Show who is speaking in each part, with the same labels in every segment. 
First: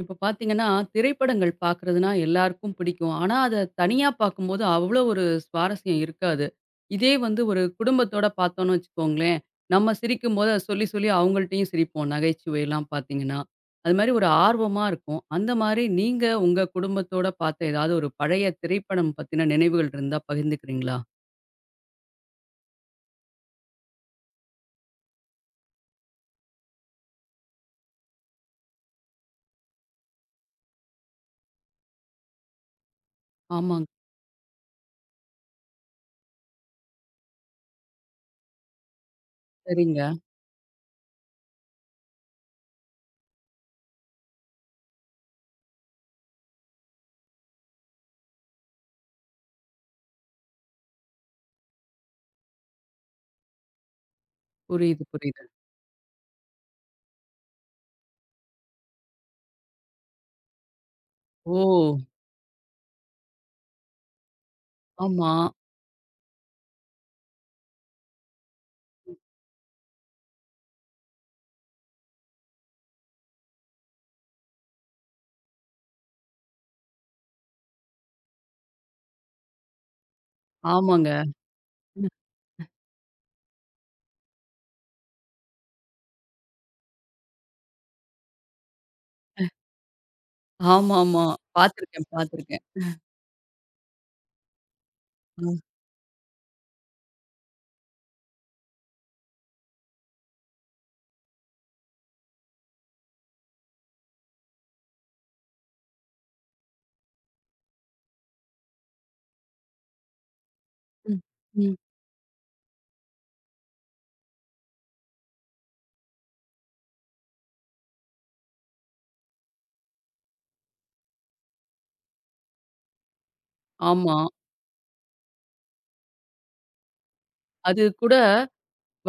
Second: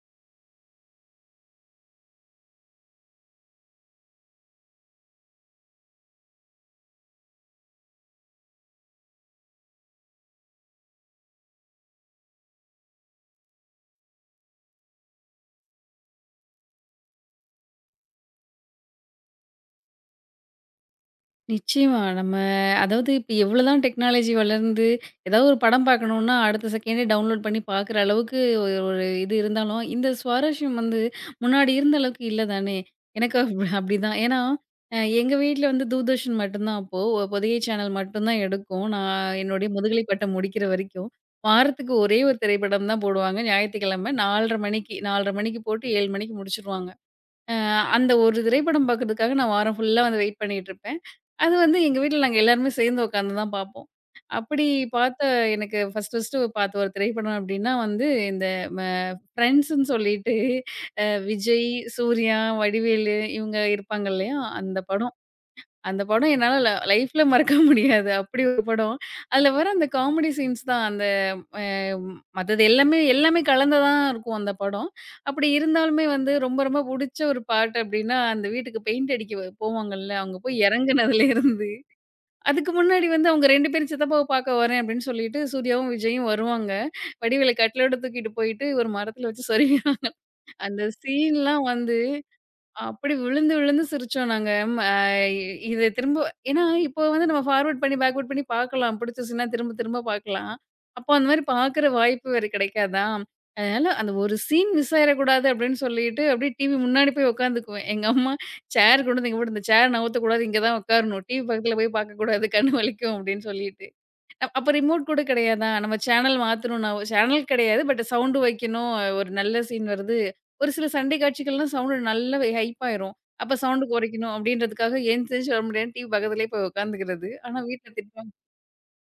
Speaker 1: இப்ப பார்த்தீங்கன்னா, திரைப்படங்கள் பார்க்குறதுனா எல்லாருக்கும் பிடிக்கும். ஆனா, அத தனியா பார்க்கும்போது அவ்வளோ ஒரு சுவாரஸ்யம் இருக்காது. இதே வந்து ஒரு குடும்பத்தோட பார்த்தோம்னு வச்சுக்கோங்களேன், நம்ம சிரிக்கும்போது அத சொல்லி சொல்லி அவங்கள்ட்டயும் சிரிப்போம். நகைச்சுவைலாம் பார்த்தீங்கன்னா. அது மாரி ஒரு ஆர்வமா இருக்கும். அந்த மாரி நீங்க உங்க குடும்பத்தோட பார்த்த ஏதாவது ஒரு பழைய திரைப்படம் பத்தின நினைவுகள் இருந்தா பகிர்ந்துக்கிறீங்களா?
Speaker 2: நிச்சயமா. நம்ம இப்ப எவ்வளோதான் டெக்னாலஜி வளர்ந்து, ஏதாவது ஒரு படம் பார்க்கணும்னா, அடுத்த செகண்டே டவுன்லோட் பண்ணி பார்க்குற அளவுக்கு ஒரு ஒரு இது இருந்தாலும், இந்த சுவாரஸ்யம் வந்து முன்னாடி இருந்த அளவுக்கு இல்ல தானே! எனக்கு அப்
Speaker 1: ஆமாங்க.
Speaker 2: அப்படிதான். ஏன்னா, எங்க வீட்ல வந்து தூர்தர்ஷன் மட்டும்தான் அப்போ, பொதிகை சேனல் மட்டும்தான் எடுக்கும். நான் என்னுடைய முதுகலை
Speaker 1: சரிங்க.
Speaker 2: பட்டம் முடிக்கிற வரைக்கும். வாரத்துக்கு ஒரே ஒரு திரைப்படம் தான் போடுவாங்க. ஞாயித்துக்கிழமை 4:30 மணிக்கு 4:30 மணிக்கு போட்டு 7 மணிக்கு முடிச்சுருவாங்க. அ அந்த ஒரு திரைப்படம் பார்க்கறதுக்காக நான் வாரம் ஃபுல்லா வந்து வெயிட் பண்ணிட்டு இருப்பேன். அது வந்து எங்க வீட்ல நாங்க எல்லாருமே சேர்ந்து உட்காந்து தான் பார்ப்போம். அப்படி
Speaker 1: புரியுது,
Speaker 2: பார்த்த
Speaker 1: புரியுது.
Speaker 2: எனக்கு ஃபர்ஸ்ட்டு பார்த்த ஒரு திரைப்படம் அப்படின்னா வந்து இந்த ம ஃப்ரெண்ட்ஸ்ன்னு சொல்லிட்டு
Speaker 1: ஓ!
Speaker 2: விஜய், சூர்யா, வடிவேலு இவங்க இருப்பாங்க இல்லையா? அந்த படம்.
Speaker 1: ஆமா.
Speaker 2: அந்த படம் என்னால லைஃப்ல மறக்க முடியாது. அப்படி ஒரு படம். அதில வர அந்த காமெடி சீன்ஸ் தான் அந்த அ மத்தது எல்லாமே எல்லாமே கலந்ததா இருக்கும் அந்த படம். அப்படி இருந்தாலுமே வந்து ரொம்ப ரொம்ப புடிச்ச ஒரு பார்ட் அப்படின்னா, அந்த வீட்டுக்கு பெயிண்ட் அடிக்க போவாங்கல்ல, அவங்க போய்
Speaker 1: ஆமாங்க.
Speaker 2: இறங்குனதுலேருந்து அதுக்கு முன்னாடி வந்து அவங்க 2 பேரும் சித்தப்பாவ பார்க்க வரேன் அப்படின்னு சொல்லிட்டு சூர்யாவும், விஜயும் வருவாங்க. வடிவேல கட்டிலோட தூக்கிட்டு போயிட்டு ஒரு மரத்துல வச்சு சொருவி அந்த
Speaker 1: ஆமாமா.
Speaker 2: சீன்லாம் வந்து
Speaker 1: பார்த்துருக்கேன், பார்த்துருக்கேன்.
Speaker 2: அப்படி விழுந்து, விழுந்து சிரிச்சோம் நாங்க. ம் அ
Speaker 1: ம்.
Speaker 2: இது திரும்ப ஏன்னா, இப்போ வந்து நம்ம ஃபார்வர்ட் பண்ணி, பேக்வர்ட் பண்ணி பார்க்கலாம். பிடிச்சிச்சுன்னா திரும்ப, திரும்ப பார்க்கலாம். அப்போ அந்த மாரி பார்க்குற வாய்ப்பு வேற கிடைக்காதா? அதனால அந்த ஒரு சீன் மிஸ் ஆயிறக்கூடாது அப்படின்னு சொல்லிட்டு, அப்படியே டிவி முன்னாடி போய் உட்காந்துக்குவேன். எங்க அம்மா சேர் கொண்டு வந்து இங்க போட்டு, "இந்த சேர நவுத்தக்கூடாது. இங்க தான்
Speaker 1: ம்.
Speaker 2: உட்காரணும். டிவி
Speaker 1: ம்.
Speaker 2: பக்கத்துல போய் பார்க்கக்கூடாது. கண்ணு வலிக்கும்" அப்படின்னு சொல்லிட்டு. அப்ப ரிமோட் கூட கிடையாதா? நம்ம சேனல் மாத்தணும்னா சேனல் கிடையாது. பட் சவுண்ட் வைக்கணும். ஒரு நல்ல சீன் வருது. ஒரு சில சண்டை காட்சிகள்லாம் சவுண்ட் நல்லா ஹைப் ஆயிரும். அப்ப சவுண்ட்
Speaker 1: ஆமா.
Speaker 2: குறைக்கணும் அப்படின்றதுக்காக எந்திரிச்சு வர முடியாது. டிவி பக்கத்திலேயே போய் உட்காந்துக்கிறது. ஆனா
Speaker 1: அது
Speaker 2: வீட்ல
Speaker 1: கூட
Speaker 2: திட்டுவாங்க.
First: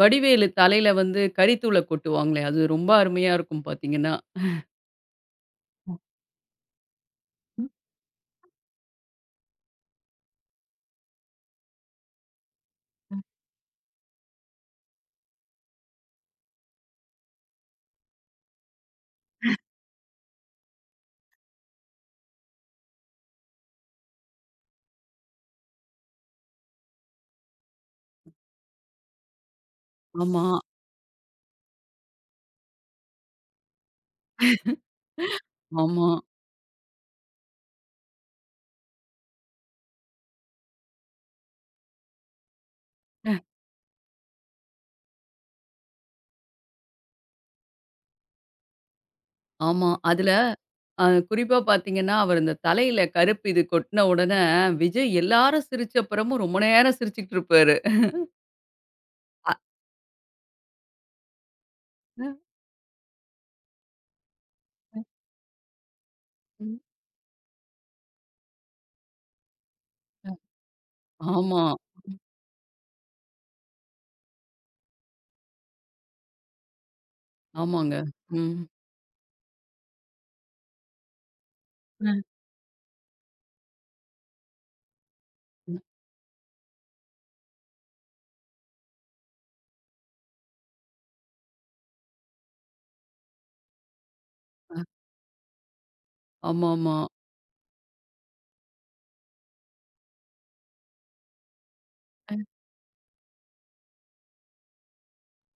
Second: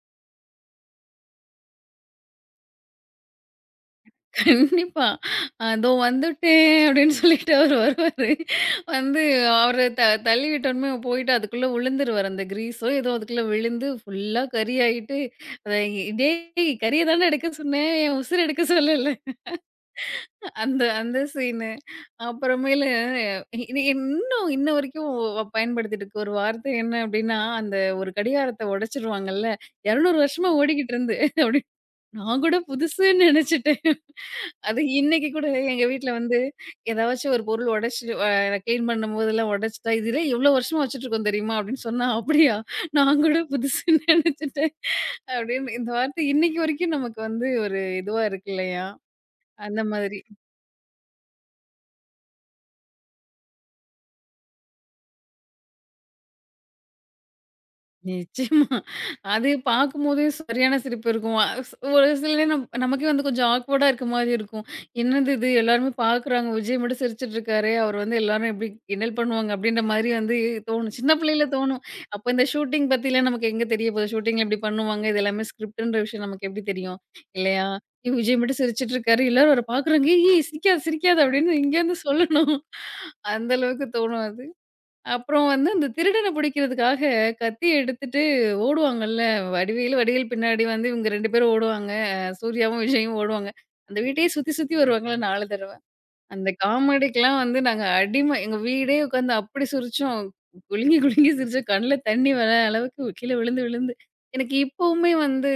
Speaker 1: வடிவேலு தலையில வந்து கரித்தூள கொட்டுவாங்களே, அது ரொம்ப அருமையா இருக்கும் பாத்தீங்கன்னா.
Speaker 2: கண்டிப்பா. "அதோ வந்துட்டேன்" அப்படின்னு சொல்லிட்டு அவரு வருவாரு. வந்து அவர தள்ளி விட்டோனமே போயிட்டு அதுக்குள்ள விழுந்துருவாரு. அந்த கிரீஸோ ஏதோ அதுக்குள்ள விழுந்து ஃபுல்லா கறி ஆயிட்டு, அதை, "டேய் கறிய தானே எடுக்க சொன்னேன். என் உசுர எடுக்க சொல்லல." அந்த அந்த சீனு. அப்புறமேலு இது இன்னும் இன்ன வரைக்கும் பயன்படுத்திட்டு இருக்க ஒரு வார்த்தை என்ன அப்டின்னா, அந்த ஒரு கடிகாரத்த உடைச்சிருவாங்கல்ல, 200
Speaker 1: ஆமா,
Speaker 2: வருஷமா ஓடிக்கிட்டு இருந்து அப்டி நான் கூட புதுசுன்னு நெனச்சுட்டேன். அது இன்னைக்கு கூட எங்க
Speaker 1: ஆமா,
Speaker 2: வீட்ல வந்து ஏதாச்சும் ஒரு பொருள் உடைச்சு கிளீன் பண்ணும்போதெல்லாம் உடைச்சுட்டா, இதுலே இவ்ளோ வருஷமா வச்சுட்டுருக்கோம் தெரியுமா? அப்டின்னு சொன்னா, "அப்படியா? நான் கூட புதுசுன்னு நெனச்சுட்டேன்." அப்டின்னு இந்த வார்த்தை இன்னைக்கு வரைக்கும் நமக்கு வந்து ஒரு இதுவா இருக்கு இல்லையா? அந்த
Speaker 1: ஆமா.
Speaker 2: மாதிரி.
Speaker 1: அதுல குறிப்பா பாத்தீங்கன்னா, அவர் இந்த தலையில கருப்பு இது கொட்டுன உடனே, விஜய் எல்லாரும் சிரிச்ச அப்புறமும் ரொம்ப நேரம் சிரிச்சுக்கிட்டு இருப்பாரு.
Speaker 2: நிச்சயமா. அது
Speaker 1: அ
Speaker 2: பார்க்கும்போதே சரியான சிரிப்பு இருக்கும். அ ஸ் ஒரு சில நேரம் நமக்கே வந்து கொஞ்சம் ஆக்வர்டா இருக்க மாரி இருக்கும். "என்னது இது எல்லாருமே பார்க்குறாங்க.
Speaker 1: ம்.
Speaker 2: விஜய் மட்டும் சிரிச்சுட்டு இருக்காரே! அவர் வந்து எல்லாரும் எப்படி கிண்டல் பண்ணுவாங்க?" அப்படின்ற மாரி வந்து தோணும். சின்ன பிள்ளையில
Speaker 1: ஆமா,
Speaker 2: தோணும். அப்ப இந்த ஷூட்டிங் பத்திலாம் நமக்கு எங்க தெரிய போகுது? ஷூட்டிங்ல இப்படி பண்ணுவாங்க. இது எல்லாமே ஸ்கிரிப்ட்ன்ற விஷயம் நமக்கு எப்படி தெரியும்? இல்லையா?
Speaker 1: ஆமாங்க.
Speaker 2: "ஏய் விஜய்
Speaker 1: ம்.
Speaker 2: மட்டும் சிரிச்சுட்டு இருக்காரு. எல்லாரும் அவர பார்க்குறாங்க. ஏய் சிரிக்காத, சிரிக்காத" அப்படின்னு இங்கேருந்து
Speaker 1: ம்.
Speaker 2: சொல்லணும். அந்த அளவுக்கு தோணும் அது. அப்புறம் வந்து அந்த திருடன பிடிக்கிறதுக்காக கத்தி எடுத்துட்டு ஓடுவாங்கல்ல. வடிவேலு, வடிவேல் பின்னாடி வந்து இவங்க 2 பேரும் ஓடுவாங்க. சூர்யாவும், விஜயும் ஓடுவாங்க. அந்த வீட்டையே சுத்தி சுத்தி வருவாங்கல்ல 4 தடவ. அந்த
Speaker 1: ஆமாமா.
Speaker 2: காமெடிக்கெல்லாம் வந்து நாங்க அடிமை. எங்க வீடே உட்காந்து அப்படி சிரிச்சோம். குலுங்கி குலுங்கி சிரிச்சோம். கண்ல தண்ணி வர அளவுக்கு கீழ விழுந்து விழுந்து. எனக்கு இப்பவுமே வந்து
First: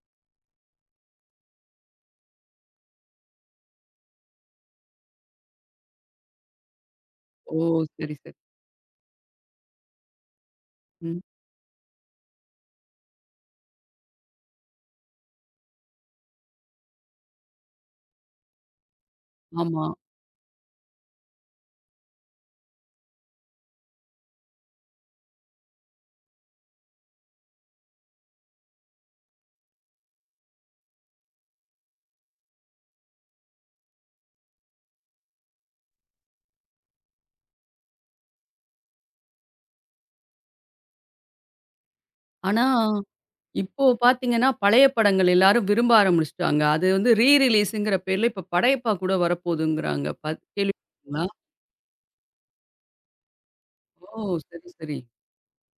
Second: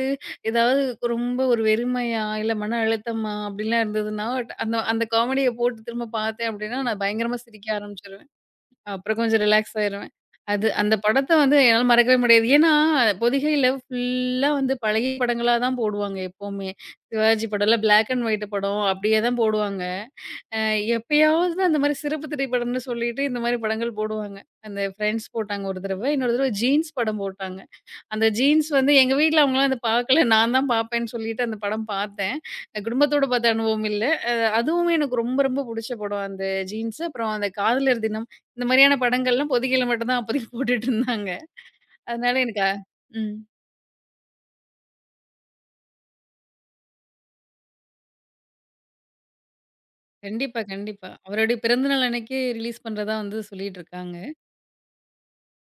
Speaker 2: ஏதாவது ரொம்ப ஒரு வெறுமையா, இல்ல மன அழுத்தமா அப்படிலாம் இருந்ததுன்னா, அந்த அந்த காமெடிய போட்டு திரும்ப பார்த்தேன் அப்படின்னா, நான் பயங்கரமா
Speaker 1: ஓ!
Speaker 2: சிரிக்க
Speaker 1: சரி,
Speaker 2: ஆரம்பிச்சுருவேன்.
Speaker 1: சரி.
Speaker 2: அப்புறம் கொஞ்சம் ரிலாக்ஸ் ஆயிருவேன். அது அந்த
Speaker 1: ம்.
Speaker 2: படத்த வந்து என்னால மறக்கவே முடியாது. ஏன்னா, பொதிகையில ஃபுல்லா வந்து பழைய படங்களா தான் போடுவாங்க எப்பவுமே. சிவாஜி படம்லாம் பிளாக் அண்ட் ஒயிட் படம் அப்படியே தான் போடுவாங்க.
Speaker 1: ஆமா.
Speaker 2: அ எப்பயாவது தான் அந்த மாரி சிறப்பு திரைப்படம்னு சொல்லிட்டு இந்த மாரி படங்கள் போடுவாங்க. அந்த ஃப்ரெண்ட்ஸ் போட்டாங்க ஒரு தடவ, இன்னொரு தடவ ஜீன்ஸ் படம் போட்டாங்க. அந்த ஜீன்ஸ் வந்து எங்க வீட்ல அவங்கலாம் அத பார்க்கல. நான் தான் பார்ப்பேன்னு சொல்லிட்டு அந்த படம் பார்த்தேன். குடும்பத்தோட பார்த்த அனுபவம் இல்ல. அ அதுவுமே எனக்கு ரொம்ப ரொம்ப புடிச்ச படம். அந்த ஜீன்ஸ் அப்புறம் அந்த காதலர் தினம் இந்த மாரியான படங்கள்லாம் பொதிகையில மட்டும் தான் அப்போதைக்கு போட்டுட்டு இருந்தாங்க. அதனால எனக்கு
Speaker 1: ஆனா
Speaker 2: அ ம்.
Speaker 1: இப்போ பார்த்தீங்கன்னா, பழைய படங்கள் எல்லாரும் விரும்ப ஆரம்பிச்சுட்டாங்க. அது வந்து ரீ ரிலீஸுங்கிற பேர்ல இப்ப படையப்பா கூட வரப்போதுங்கிறாங்க. பாத்
Speaker 2: கண்டிப்பா, கண்டிப்பா.
Speaker 1: கேள்விப்பட்டீங்களா?
Speaker 2: அவருடைய பிறந்த நாள் அன்னைக்கு ரிலீஸ் பண்றதா வந்து சொல்லிட்டு
Speaker 1: ஓ!
Speaker 2: இருக்காங்க.
Speaker 1: சரி, சரி.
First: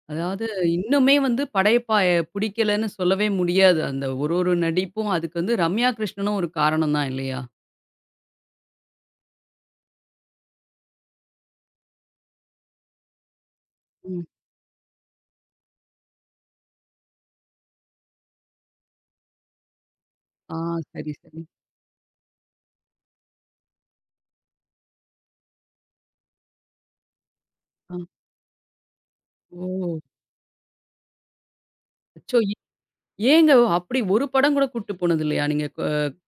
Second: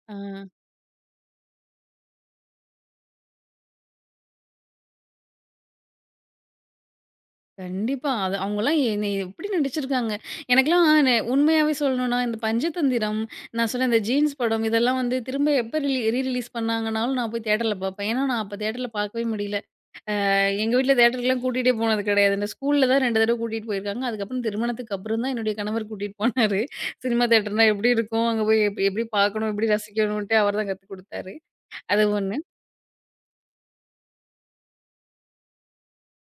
Speaker 2: ஆ.
Speaker 1: அதாவது இன்னுமே வந்து படையப்பா பிடிக்கலன்னு சொல்லவே முடியாது. அந்த ஒரு ஒரு நடிப்பும் அதுக்கு வந்து ரம்யா கிருஷ்ணனும் ஒரு காரணம் தான் இல்லையா?
Speaker 2: கண்டிப்பா. அது அவங்கலாம் என்னைய எப்படி நடிச்சிருக்காங்க. எனக்கெல்லாம் உண்மையாவே சொல்லணும்னா, இந்த பஞ்சதந்திரம், நான் சொன்ன இந்த
Speaker 1: ம்.
Speaker 2: ஜீன்ஸ் படம் இதெல்லாம் வந்து திரும்ப எப்ப ரீ ரிலீஸ் பண்ணாங்கனாலும் நான் போய் தியேட்டர்ல பார்ப்பேன். ஏன்னா, நான் அப்ப தியேட்டர்ல பார்க்கவே முடியல.
Speaker 1: ஆ
Speaker 2: எங்க வீட்ல
Speaker 1: சரி, சரி.
Speaker 2: தியேட்டருக்குலாம் கூட்டிட்டே போனது கிடையாது. இந்த ஸ்கூல்ல தான் 2 தடவ கூட்டிட்டு போயிருக்காங்க. அதுக்கப்புறம் திருமணத்துக்கு அப்புறம் தான் என்னுடைய கணவர் கூட்டிட்டு போனாரு. சினிமா தியேட்டர்னா எப்படி
Speaker 1: ஆ
Speaker 2: இருக்கும்? அங்க போய் எப்படி பார்க்கணும்? எப்படி
Speaker 1: ஓ!
Speaker 2: ரசிக்கணுன்ட்டு அவர் தான் கத்துக் குடுத்தாரு. அது ஒண்ணு.
Speaker 1: அச்சோ! ஏங்க அப்படி ஒரு படம் கூட கூட்டு போனது இல்லையா? நீங்க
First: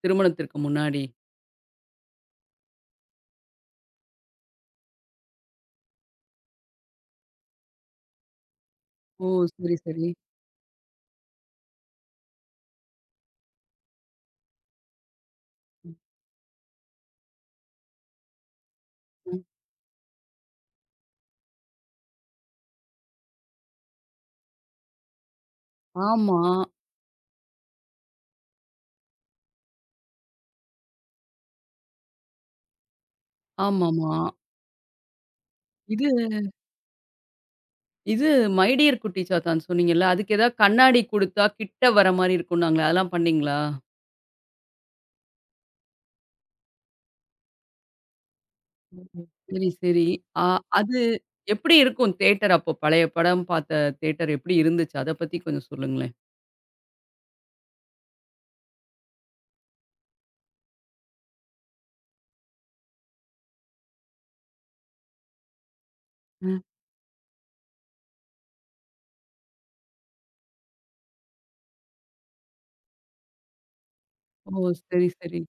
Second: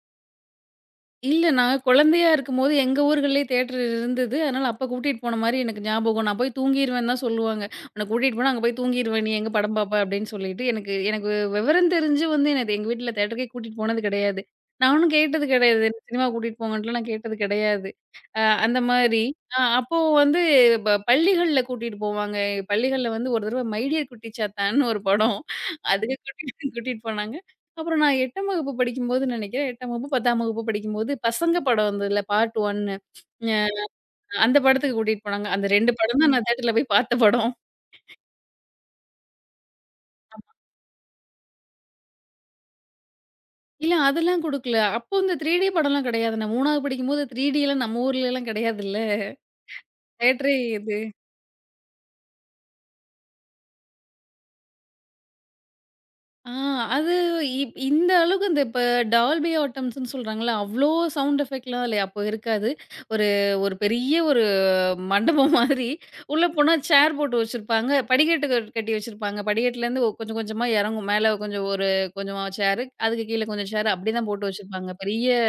Speaker 1: திருமணத்திற்கு முன்னாடி?
Speaker 2: இல்ல. நான் குழந்தையா இருக்கும்போது எங்க ஊர்கள்லயே தியேட்டர் இருந்தது. அதனால அப்ப கூட்டிட்டு போன மாரி எனக்கு ஞாபகம். நான் போய் தூங்கிருவேன்னு தான் சொல்லுவாங்க. "உன்ன கூட்டிட்டு போனா அங்க போய் தூங்கிருவ
Speaker 1: ஓ!
Speaker 2: நீ எங்க படம்
Speaker 1: சரி,
Speaker 2: பாப்ப?"
Speaker 1: சரி.
Speaker 2: அப்படின்னு சொல்லிட்டு எனக்கு எனக்கு விவரம் தெரிஞ்சு வந்து என்னது எங்க வீட்ல தியேட்டருக்கே கூட்டிட்டு போனது கிடையாது. நான் ஒண்ணும் கேட்டது கிடையாது.
Speaker 1: ம்,
Speaker 2: என்ன சினிமா கூட்டிட்டு போங்கன்ட்டுலாம் நான் கேட்டது கிடையாது. அந்த மாரி.
Speaker 1: ம்.
Speaker 2: அப்போ வந்து பள்ளிகள்ல கூட்டிட்டு போவாங்க. பள்ளிகள்ல வந்து ஒரு தடவ "மை டியர் குட்டி சாத்தான்னு" ஒரு படம். அதுக்கு
Speaker 1: ஆமா,
Speaker 2: கூட்டிட்டு கூட்டிட்டு போனாங்க. அப்புறம் நான் 8ஆம் வகுப்பு படிக்கும்போது நினைக்கிறேன். 8ஆம் வகுப்பு, 10ஆம் வகுப்பு படிக்கும்போது பசங்க படம் வந்ததுல பார்ட் 1 அ
Speaker 1: ஆமாமா.
Speaker 2: அந்த படத்துக்கு கூட்டிட்டு போனாங்க. அந்த 2
Speaker 1: இது
Speaker 2: படம் தான் ம். நான் தியேட்டர்ல போய் பார்த்த படம்.
Speaker 1: இது மை டியர் குட்டி சாத்தான் சொன்னீங்கல்ல, அதுக்கு ஏதாவது கண்ணாடி குடுத்தா கிட்ட வர மாரி இருக்கும்னாங்களே, அதெல்லாம் பண்ணீங்களா?
Speaker 2: இல்ல அதெல்லாம் குடுக்கல. அப்போ இந்த 3டி படம்லாம் கிடையாது. நான் 3வது படிக்கும்போது 3டிலாம் நம்ம ஊர்லலாம் கிடையாதுல்ல.
Speaker 1: ம். சரி, சரி. ஆ
Speaker 2: தியேட்டரே இது.
Speaker 1: அது எப்படி இருக்கும் தியேட்டர் அப்போ? பழைய படம் பார்த்த தியேட்டர் எப்படி இருந்துச்சு? அத பத்தி கொஞ்சம் சொல்லுங்களேன்.
Speaker 2: ஆ அது இப் இந்த அளவுக்கு இப்ப டால்பி ஆட்டம்ஸ்ன்னு சொல்றாங்கல்ல, அவ்ளோ சவுண்ட் எஃபெக்ட்லாம் அதுல அப்போ இருக்காது. ஒரு ஒரு பெரிய ஒரு மண்டபம் மாதிரி உள்ள
Speaker 1: ம்.
Speaker 2: போனா சேர் போட்டு வச்சிருப்பாங்க. படிக்கட்டு கட்டி வச்சிருப்பாங்க. படிக்கட்டுலேருந்து கொஞ்சம் கொஞ்சமா இறங்கும். மேல கொஞ்சம் ஒரு கொஞ்சமா சேரு, அதுக்கு கீழ கொஞ்சம் சேரு அப்படிதான் போட்டு
Speaker 1: ஓ!
Speaker 2: வச்சிருப்பாங்க.
Speaker 1: சரி,
Speaker 2: பெரிய
Speaker 1: சரி.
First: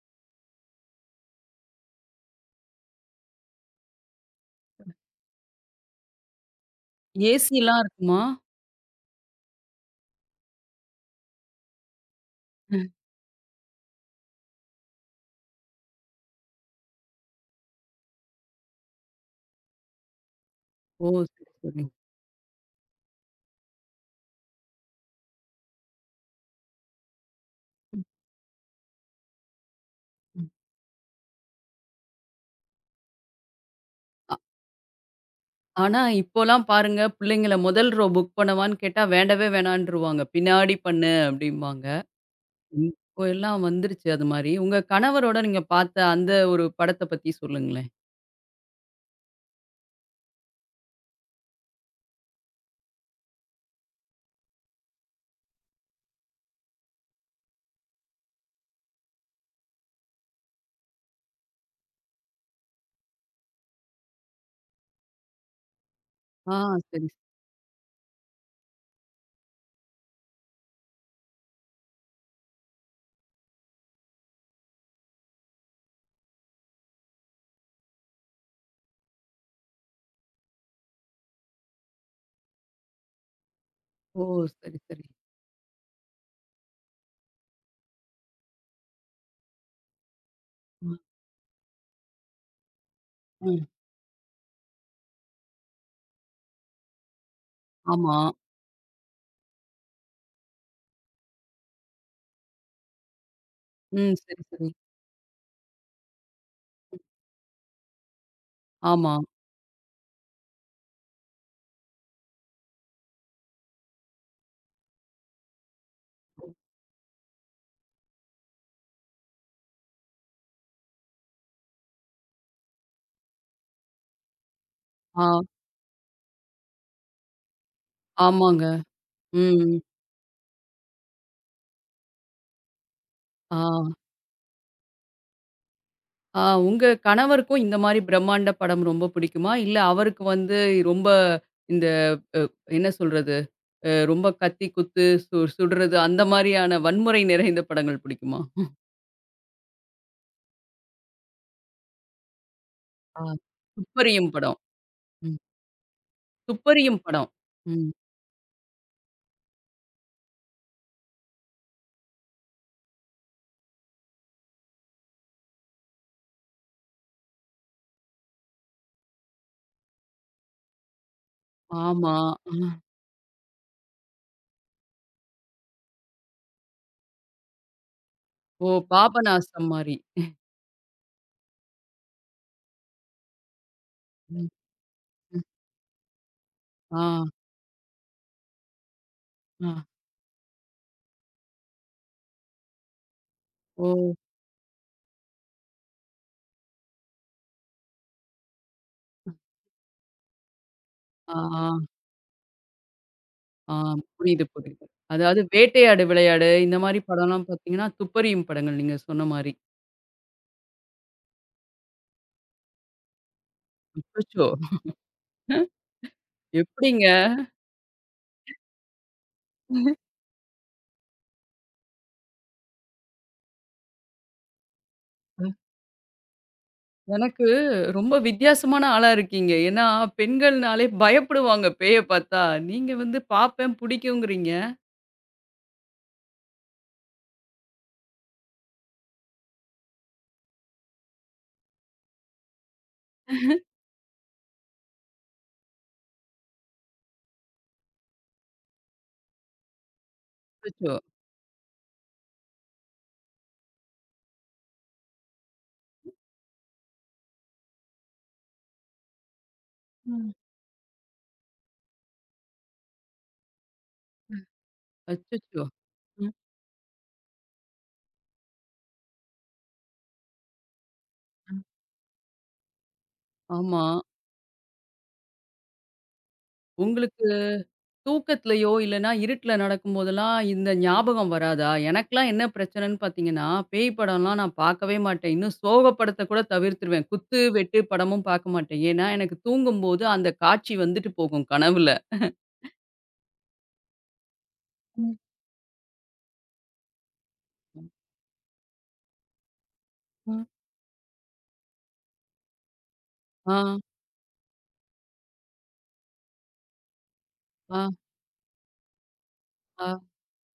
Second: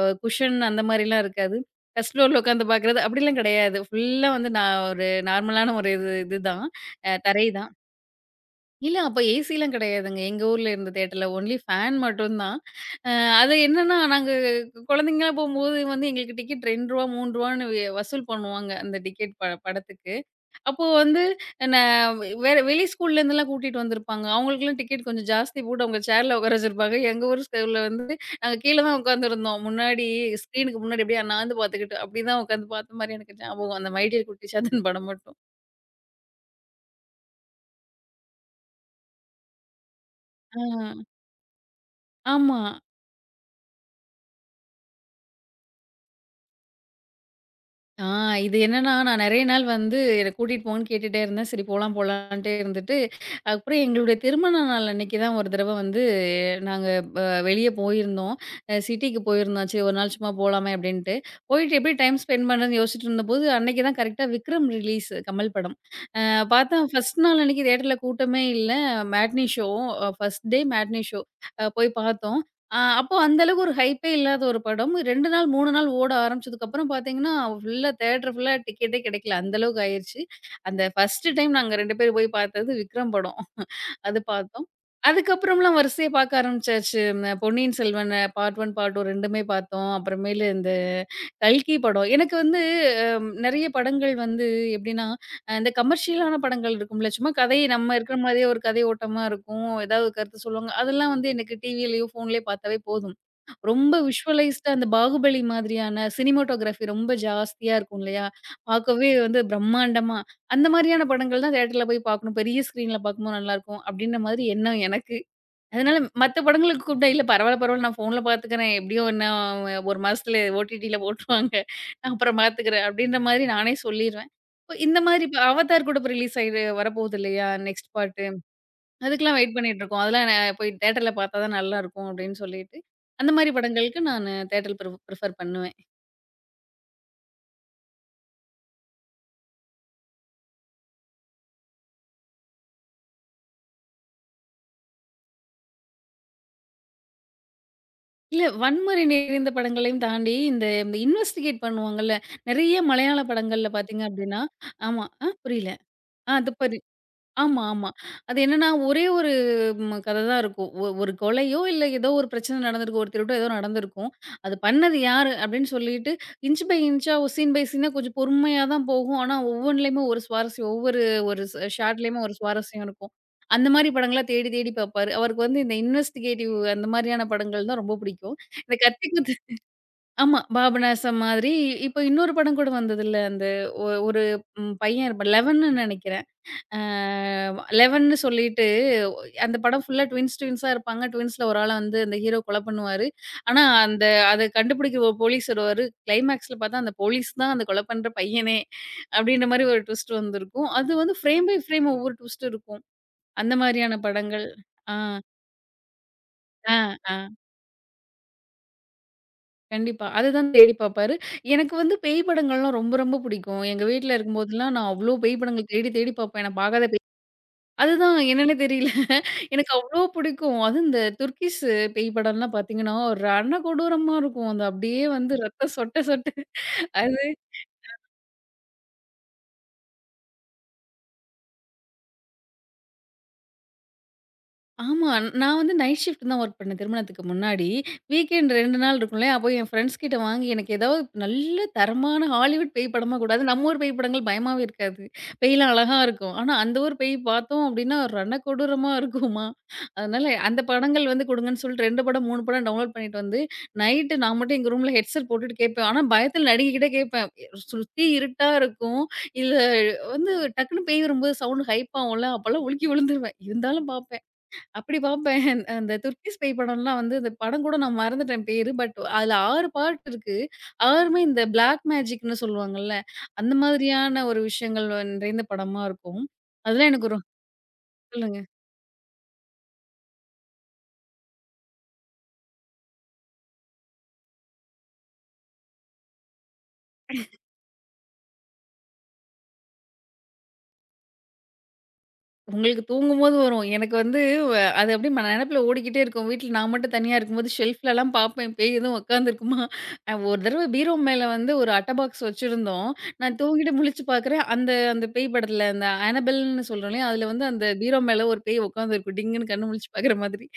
Speaker 2: குஷன் அந்த மாரிலாம் இருக்காது. ஃபர்ஸ்ட் ஃப்ளோர்ல உட்காந்து பார்க்குறது அப்படிலாம் கிடையாது. ஃபுல்லா வந்து நான் ஒரு நார்மலான ஒரு இது இதுதான். தரை தான்.
Speaker 1: ஏசிலாம் இருக்குமா?
Speaker 2: இல்ல அப்ப ஏசிலாம் கிடையாதுங்க. எங்க ஊர்ல இருந்த தியேட்டர்ல ஒன்லி ஃபேன் மட்டும் தான்.
Speaker 1: ம்.
Speaker 2: அ அது என்னன்னா, நாங்க குழந்தைங்களா போம்போது வந்து எங்களுக்கு டிக்கெட் ரூ. 2 ரூ. 3ன்னு வசூல் பண்ணுவாங்க. அந்த டிக்கெட் படத்துக்கு. அப்போ
Speaker 1: ஓ!
Speaker 2: வந்து
Speaker 1: சரி,
Speaker 2: ந
Speaker 1: சரி.
Speaker 2: வேற வெளி ஸ்கூல்ல இருந்துலாம் கூட்டிட்டு வந்திருப்பாங்க. அவங்களுக்கெல்லாம் டிக்கெட் கொஞ்சம் ஜாஸ்தி போட்டு அவங்க சேர்ல உட்கார வச்சிருப்பாங்க. எங்க ஊர் ஸ்கூல்ல
Speaker 1: ம்,
Speaker 2: வந்து நாங்க கீழ தான் உட்காந்துருந்தோம். முன்னாடி
Speaker 1: ம்.
Speaker 2: ஸ்க்ரீனுக்கு முன்னாடி அப்படியே அண்ணாந்து பார்த்துக்கிட்டு, அப்படிதான் உட்காந்து பார்த்த மாரி எனக்கு ஞாபகம். அந்த மை டியர் குட்டி சாத்தன் படம் மட்டும்.
Speaker 1: ஆனா, இப்போலாம் பாருங்க பிள்ளைங்கள முதல் ரோ புக் பண்ணவான்னு கேட்டா வேண்டவே வேணான்ருவாங்க.
Speaker 2: ஆ
Speaker 1: பின்னாடி பண்ணு அப்படிம்பாங்க.
Speaker 2: ஆமா.
Speaker 1: இப்போ எல்லாம் வந்துருச்சு அது மாரி. உங்க கணவரோட நீங்க பார்த்த அந்த ஒரு படத்த பத்தி சொல்லுங்களேன்.
Speaker 2: ஆ இது என்னன்னா, நான் நெறைய நாள் வந்து என்ன கூட்டிட்டு போங்கன்னு கேட்டுட்டே இருந்தேன். சரி போலாம் போலான்ட்டே இருந்துட்டு, அப்புறம் எங்களுடைய திருமண நாள் அன்னைக்கு தான் ஒரு தடவ வந்து நாங்க ப வெளிய போயிருந்தோம். சிட்டிக்கு போயிருந்தோம். சரி ஒரு நாள் சும்மா போலாமே அப்டின்ட்டு. போயிட்டு எப்படி டைம் ஸ்பெண்ட் பண்றதுன்னு யோசிச்சுட்டு இருந்தபோது, அன்னைக்கு தான் கரெக்ட்டா விக்ரம் ரிலீஸ் கமல் படம். அ
Speaker 1: ஆ,
Speaker 2: பார்த்தா
Speaker 1: சரி.
Speaker 2: ஃபர்ஸ்ட் நாள் அன்னைக்கு தியேட்டர்ல கூட்டமே இல்ல. Matinee show, first day matinee show. போய் பார்த்தோம். அப்போ அந்த அளவுக்கு ஒரு ஹைப்பே இல்லாத ஒரு படம். 2 நாள், 3 நாள் ஓட ஆரம்பிச்சதுக்கப்புறம் பார்த்தீங்கன்னா, ஃபுல்லா தியேட்டர் ஃபுல்லா டிக்கெட்டே கிடைக்கல. அந்த அளவுக்கு ஆயிருச்சு. அந்த ஃபர்ஸ்ட்டு டைம் நாங்க 2 பேரும் போய் பார்த்தது விக்ரம் படம். அது
Speaker 1: ஓ!
Speaker 2: பார்த்தோம்.
Speaker 1: சரி, சரி.
Speaker 2: அதுக்கப்புறம்லாம் வரிசையா பார்க்க ஆரம்பிச்சாச்சு. இந்த பொன்னியின் செல்வன் பார்ட் 1, பார்ட் 2 2மே பார்த்தோம். அப்புறமேலு இந்த
Speaker 1: ம்,
Speaker 2: கல்கி படம். எனக்கு வந்து அ நெறைய
Speaker 1: ம்.
Speaker 2: படங்கள் வந்து எப்படின்னா இந்த கமர்ஷியலான படங்கள் இருக்கும்ல, சும்மா கதை நம்ம
Speaker 1: ஆமா.
Speaker 2: இருக்கிற மாரியே ஒரு கதை ஓட்டமா இருக்கும். ஏதாவது ஒரு கருத்து சொல்லுவாங்க. அதெல்லாம் வந்து எனக்கு டிவிலயோ, ஃபோன்லயோ பார்த்தாவே போதும். ரொம்ப
Speaker 1: ம். சரி, சரி.
Speaker 2: விஷுவலைஸ்டா அந்த பாகுபலி மாதிரியான சினிமாட்டோகிராஃபி ரொம்ப ஜாஸ்தியா இருக்கும் இல்லையா? பார்க்கவே
Speaker 1: ஆமா.
Speaker 2: வந்து பிரம்மாண்டமா, அந்த மாரியான படங்கள் தான் தியேட்டர்ல போய் பார்க்கணும். பெரிய ஸ்க்ரீன்ல பார்க்கும்போது நல்லாயிருக்கும். அப்படின்ற மாதிரி எண்ணம் எனக்கு. அதனால மத்த படங்களுக்கு கூப்பிட்டா, "இல்ல பரவால்ல, பரவால்ல நான் ஃபோன்ல பார்த்துக்கிறேன். எப்படியும் இன்னும் 1 மாசத்துல ஓடிடில போட்டுருவாங்க. நான் அப்புறம் பார்த்துக்கிறேன்." அப்படின்ற மாதிரி நானே சொல்லிருவேன். இப்ப இந்த மாதிரி
Speaker 1: ஆ,
Speaker 2: இப்ப அவதார் கூட இப்ப ரிலீஸ் ஆயிடு வரப்போகுது இல்லையா? Next part.
Speaker 1: ஆமாங்க.
Speaker 2: அதுக்கெல்லாம் வெயிட்
Speaker 1: ம்.
Speaker 2: பண்ணிட்டுருக்கோம். அதெல்லாம் போய் தியேட்டர்ல பார்த்தா தான் நல்லாருக்கும் அப்படின்னு சொல்லிட்டு, அந்த மாரி
Speaker 1: ஆ,
Speaker 2: படங்களுக்கு நானு தியேட்டர் பிரிஃபர் பண்ணுவேன்.
Speaker 1: ஆ உங்க கணவருக்கும் இந்த மாரி பிரம்மாண்ட படம் ரொம்ப பிடிக்குமா? இல்ல அவருக்கு வந்து ரொம்ப இந்த அ என்ன சொல்றது? ரொம்ப கத்தி குத்து, சுடுறது அந்த மாரியான வன்முறை நிறைந்த படங்கள் பிடிக்குமா?
Speaker 2: இல்ல வன்முறை நிறைந்த படங்களையும் தாண்டி, இந்த இன்வெஸ்டிகேட் பண்ணுவாங்கல்ல, நெறைய மலையாள
Speaker 1: ஆ,
Speaker 2: படங்கள்ல பார்த்தீங்க
Speaker 1: துப்பறியும்
Speaker 2: அப்படின்னா
Speaker 1: படம்.
Speaker 2: ஆமா.
Speaker 1: ம்.
Speaker 2: புரியல. ஆ துப்ப
Speaker 1: துப்பறியும் படம்.
Speaker 2: ஆமா, ஆமா.
Speaker 1: ம்.
Speaker 2: அது என்னன்னா, ஒரே ஒரு கத தான் இருக்கும். ஒரு கொலையோ, இல்ல ஏதோ ஒரு பிரச்சனை நடந்திருக்கும். ஒரு திருட்டோ ஏதோ நடந்திருக்கும். அது பண்ணது யாரு? அப்படின்னு சொல்லிட்டு, இன்ச் பை இன்ச்சா, சீன் பை சீனா கொஞ்சம் பொறுமையா தான் போகும். ஆனா, ஒவ்வொன்லயுமே ஒரு சுவாரஸ்யம். ஒவ்வொரு ஒரு ஸ்
Speaker 1: ஆமா.
Speaker 2: ஷாட்லயுமே ஒரு
Speaker 1: ஆ.
Speaker 2: சுவாரஸ்யம் இருக்கும். அந்த மாரி படங்களா தேடி தேடி பாப்பாரு. அவருக்கு வந்து இந்த இன்வெஸ்டிகேட்டிவ் அந்த மாரியான படங்கள் தான் ரொம்ப பிடிக்கும்.
Speaker 1: ஓ!
Speaker 2: இந்த கத்திக்குத்து
Speaker 1: பாபநாசம் மாரி.
Speaker 2: ஆமா. பாபநாசம் மாதிரி. இப்போ இன்னொரு படம் கூட வந்ததுல்ல. அந்த ஒரு
Speaker 1: ம்,
Speaker 2: பையன் இருப்பான்.
Speaker 1: ம்.
Speaker 2: 11ன்னு நெனைக்கிறேன். ஆ
Speaker 1: ஆ,
Speaker 2: 11ன்னு சொல்லிட்டு அந்த
Speaker 1: ஆ.
Speaker 2: படம் ஃபுல்லா ட்வின்ஸ், ட்வின்ஸா இருப்பாங்க. ட்வின்ஸ்ல ஒரு ஆள வந்து அந்த ஹீரோ கொலை பண்ணுவாரு. ஆனா,
Speaker 1: ஓ!
Speaker 2: அந்த அத கண்டுபிடிக்கிற ஒரு போலீஸ் வருவாரு. கிளைமாக்ஸ்ல பார்த்தா அந்த போலீஸ் தான் அந்த கொலை பண்ற பையனே! அப்டின்ற மாரி ஒரு ட்விஸ்ட் வந்திருக்கும். அது வந்து
Speaker 1: ஆ,
Speaker 2: ஃப்ரேம் பை ஃப்ரேம் ஒவ்வொரு ட்விஸ்ட் இருக்கும். அந்த
Speaker 1: ஆ, ஆ.
Speaker 2: மாரியான
Speaker 1: புரியுது,
Speaker 2: படங்கள்.
Speaker 1: புரியுது.
Speaker 2: ஆ,
Speaker 1: அதாவது வேட்டையாடு விளையாடு,
Speaker 2: ஆ,
Speaker 1: இந்த மாரி
Speaker 2: ஆ.
Speaker 1: படம்லாம் பார்த்தீங்கன்னா, துப்பறியும் படங்கள் நீங்க சொன்ன மாரி.
Speaker 2: கண்டிப்பா. அதுதான் தேடி பார்ப்பாரு. எனக்கு வந்து பேய் படங்கள்லாம் ரொம்ப ரொம்ப பிடிக்கும். எங்க வீட்ல
Speaker 1: அச்சச்சோ!
Speaker 2: இருக்கும்போதெல்லாம் நான் அவ்ளோ பேய் படங்கள் தேடி தேடி பார்ப்பேன். நான் பார்க்காத
Speaker 1: எப்படிங்க?
Speaker 2: அதுதான் என்னன்னே தெரியல. எனக்கு அவ்ளோ பிடிக்கும். அதுவும் இந்த துர்க்கிஷ் பேய் படம்லாம் பார்த்தீங்கன்னா, ஒரு ரண கொடூரமா இருக்கும். அது அப்படியே வந்து ரத்தம் சொட்ட சொட்ட அது
Speaker 1: எனக்கு ரொம்ப வித்தியாசமான ஆளா இருக்கீங்க. ஏன்னா, பெண்கள்னாலே பயப்படுவாங்க பேய பார்த்தா. நீங்க வந்து பார்ப்பேன், புடிக்குங்கிறீங்க.
Speaker 2: ஆமா. நான் வந்து நைட் ஷிஃப்ட் தான் வொர்க் பண்ணேன் திருமணத்துக்கு முன்னாடி. வீக்கெண்ட் 2 நாள் இருக்கும்ல, அப்போ என் ஃப்ரெண்ட்ஸ் கிட்ட வாங்கி எனக்கு ஏதாவது நல்ல தரமான ஹாலிவுட் பேய் படமா கூட அது நம்ம ஊர் பேய் படங்கள் பயமாவே இருக்காது. பேய்லாம் அழகா இருக்கும். ஆனா அந்த ஊர் பேய் பார்த்தோம் அப்டின்னா, ரணக்கொடூரமா இருக்குமா. அதனால அந்த
Speaker 1: அச்சச்சோ!
Speaker 2: படங்கள் வந்து குடுங்கன்னு சொல்லிட்டு 2 படம் 3 படம் டவுன்லோட் பண்ணிட்டு வந்து, நைட்டு நான் மட்டும் எங்க ரூம்ல ஹெட்செட் போட்டுட்டு கேட்பேன். ஆனா பயத்துல நடுங்கிக்கிட்டே கேட்பேன். சுத்தி இருட்டா இருக்கும். இதுல வந்து
Speaker 1: ம்.
Speaker 2: டக்குனு பேய் வரும்போது சவுண்ட் ஹைப் ஆகும்ல, அப்போலாம் உலுக்கி விழுந்துருவேன். இருந்தாலும் பார்ப்பேன். அப்படி பார்ப்பேன்.
Speaker 1: அச்சச்சோ!
Speaker 2: அந்த
Speaker 1: ம்.
Speaker 2: துர்க்கிஸ் பேய் படம்லாம் வந்து அந்த படம் கூட நான் மறந்துட்டேன் பேரு. பட் அதுல 6 பார்ட் இருக்கு. 6மே இந்த
Speaker 1: ம்.
Speaker 2: பிளாக் மேஜிக்ன்னு சொல்லுவாங்கல்ல, அந்த
Speaker 1: ஆமா.
Speaker 2: மாதிரியான ஒரு விஷயங்கள் நிறைந்த படமா இருக்கும். அதெல்லாம் எனக்கு ஒரு
Speaker 1: உங்களுக்கு தூக்கத்திலயோ, இல்லன்னா இருட்டுல நடக்கும்போதெல்லாம் இந்த ஞாபகம் வராதா? எனக்கெல்லாம் என்ன பிரச்சனைன்னு பார்த்தீங்கன்னா, பேய் படம்லாம் நான் பார்க்கவே மாட்டேன். இன்னும் சோகப்படத்த கூட தவிர்த்துருவேன். குத்து, வெட்டு படமும் பார்க்க மாட்டேன். ஏன்னா, எனக்கு தூங்கும்போது அந்த காட்சி வந்துட்டு போகும் கனவுல.
Speaker 2: உங்களுக்கு தூங்கும்போது வரும். எனக்கு வந்து வ அது அப்படியே
Speaker 1: ம்.
Speaker 2: நெனப்புல ஓடிக்கிட்டே இருக்கும். வீட்ல நான் மட்டும் தனியா இருக்கும்போது ஷெல்ஃப்லலாம் பாப்பேன் பேய் எதுவும் உட்காந்துருக்குமா? ஒரு
Speaker 1: ம்.
Speaker 2: தடவ பீரோ மேல வந்து ஒரு அட்ட பாக்ஸ் வச்சிருந்தோம். நான் தூங்கிட்டு
Speaker 1: ஆ,
Speaker 2: முழிச்சு பார்க்குறேன், அந்த அந்த பேய் படத்துல அந்த அனபெல்ன்னு சொல்றோம் இல்லையா? அதுல வந்து அந்த
Speaker 1: ஆ,
Speaker 2: பீரோ மேல ஒரு பேய் உட்காந்துருக்கும். டிங்குன்னு கண்ணு முழிச்சு
Speaker 1: ஆ.
Speaker 2: பார்க்குற மாதிரி.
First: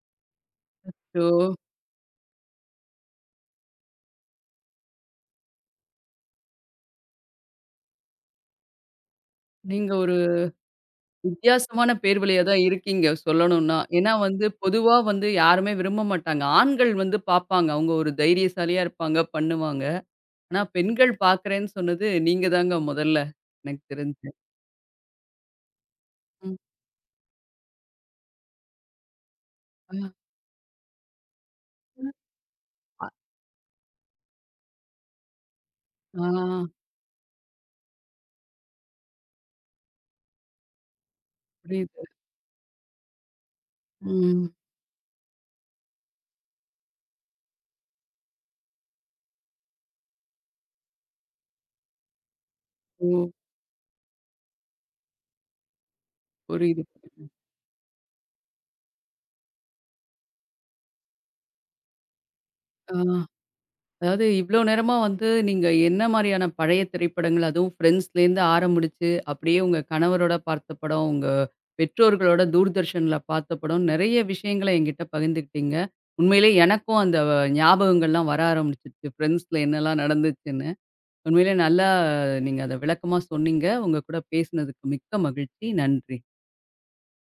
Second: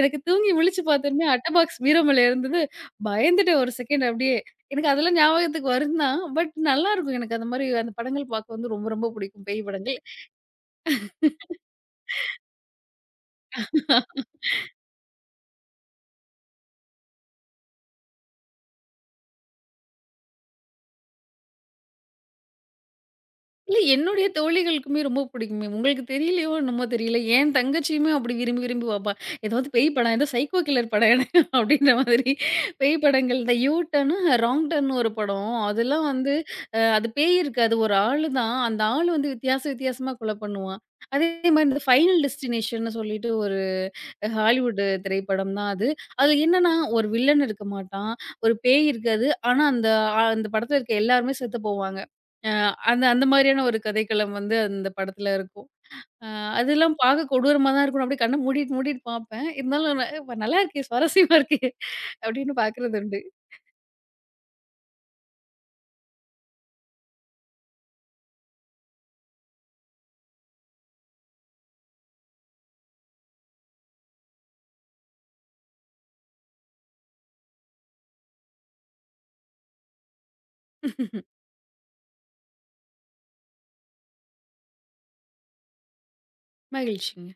Speaker 2: எனக்கு தூங்கி முழிச்சு
Speaker 1: அச்சோ!
Speaker 2: பார்த்தோனே அட்ட பாக்ஸ் பீரோ மேல இருந்தது. பயந்துட்டேன் ஒரு செகண்ட் அப்படியே. எனக்கு அதெல்லாம் ஞாபகத்துக்கு வரும் தான். பட் நல்லாருக்கும். எனக்கு அந்த மாரி அந்த படங்கள் பார்க்க வந்து ரொம்ப ரொம்ப புடிக்கும் பேய்
Speaker 1: நீங்க
Speaker 2: படங்கள்.
Speaker 1: ஒரு வித்தியாசமான பேர்வழியா தான் இருக்கீங்க சொல்லணும்னா. ஏன்னா வந்து பொதுவா வந்து யாருமே விரும்ப மாட்டாங்க. ஆண்கள் வந்து பார்ப்பாங்க. அவங்க ஒரு தைரியசாலியா இருப்பாங்க, பண்ணுவாங்க. ஆனா, பெண்கள் பார்க்குறேன்னு சொன்னது நீங்க தாங்க முதல்ல,
Speaker 2: இல்ல
Speaker 1: எனக்கு
Speaker 2: என்னுடைய
Speaker 1: தெரிஞ்சு.
Speaker 2: தோழிகளுக்குமே ரொம்ப பிடிக்குமே. உங்களுக்கு தெரியலையோ
Speaker 1: ம்.
Speaker 2: என்னமோ தெரியல. என் தங்கச்சியுமே அப்படி விரும்பி, விரும்பி பாப்பா. ஏதாவது பேய்
Speaker 1: ஆ.
Speaker 2: படம், ஏதோ சைக்கோ கில்லர் படம் எனக்கு அப்படின்ற மாதிரி பேய்
Speaker 1: அ.
Speaker 2: படங்கள் இந்த யூ டர்னு, ராங் டர்ன்னு ஒரு படம். அதெல்லாம்
Speaker 1: ஆ
Speaker 2: வந்து அது பேய் இருக்காது. ஒரு ஆளு தான். அந்த ஆளு வந்து வித்தியாச வித்தியாசமா கொலை பண்ணுவான். அதே மாரி இந்த
Speaker 1: புரியுது.
Speaker 2: ஃபைனல் டெஸ்டினேஷன்னு சொல்லிட்டு ஒரு
Speaker 1: ம்.
Speaker 2: ஹாலிவுட் திரைப்படம் தான் அது. அதுல என்னன்னா, ஒரு வில்லன் இருக்க மாட்டான். ஒரு பேய் இருக்காது. ஆனா, அந்த அந்த படத்துல இருக்க எல்லாருமே செத்து போவாங்க. அ அந்த அந்த
Speaker 1: ஓ!
Speaker 2: மாதிரியான ஒரு கதைக்களம் வந்து அந்த படத்துல இருக்கும். அ
Speaker 1: புரியுது,
Speaker 2: அதெல்லாம் பார்க்க
Speaker 1: புரியுது.
Speaker 2: கொடூரமா தான் இருக்கும். நான் அப்படியே கண்ண மூடிட்டு மூடிட்டு பார்ப்பேன். இருந்தாலும் "நல்லாயிருக்கே, சுவாரஸ்யமா இருக்கே" அப்படின்னு
Speaker 1: ஆ
Speaker 2: பார்க்கறது உண்டு.
Speaker 1: அதாவது இவ்ளோ நேரமா வந்து நீங்க என்ன மாரியான பழைய திரைப்படங்கள், அதுவும் ஃப்ரெண்ட்ஸ்லேருந்து ஆரம்பிச்சு, அப்படியே உங்க கணவரோட பார்த்த படம், உங்க பெற்றோர்களோட தூர்தர்ஷன்ல பார்த்த படம், நெறைய விஷயங்கள என்கிட்ட பகிர்ந்துக்கிட்டீங்க. உண்மையிலே எனக்கும் அந்த ஞாபகங்கள்லாம் வர ஆரம்பிச்சுருச்சு. ஃப்ரெண்ட்ஸ்ல என்னலாம் நடந்துச்சுன்னு. உண்மையிலே நல்லா நீங்க அத விளக்கமா சொன்னீங்க. உங்க கூட பேசினதுக்கு மிக்க மகிழ்ச்சி. நன்றி.
Speaker 2: மகிழ்ச்சிங்க.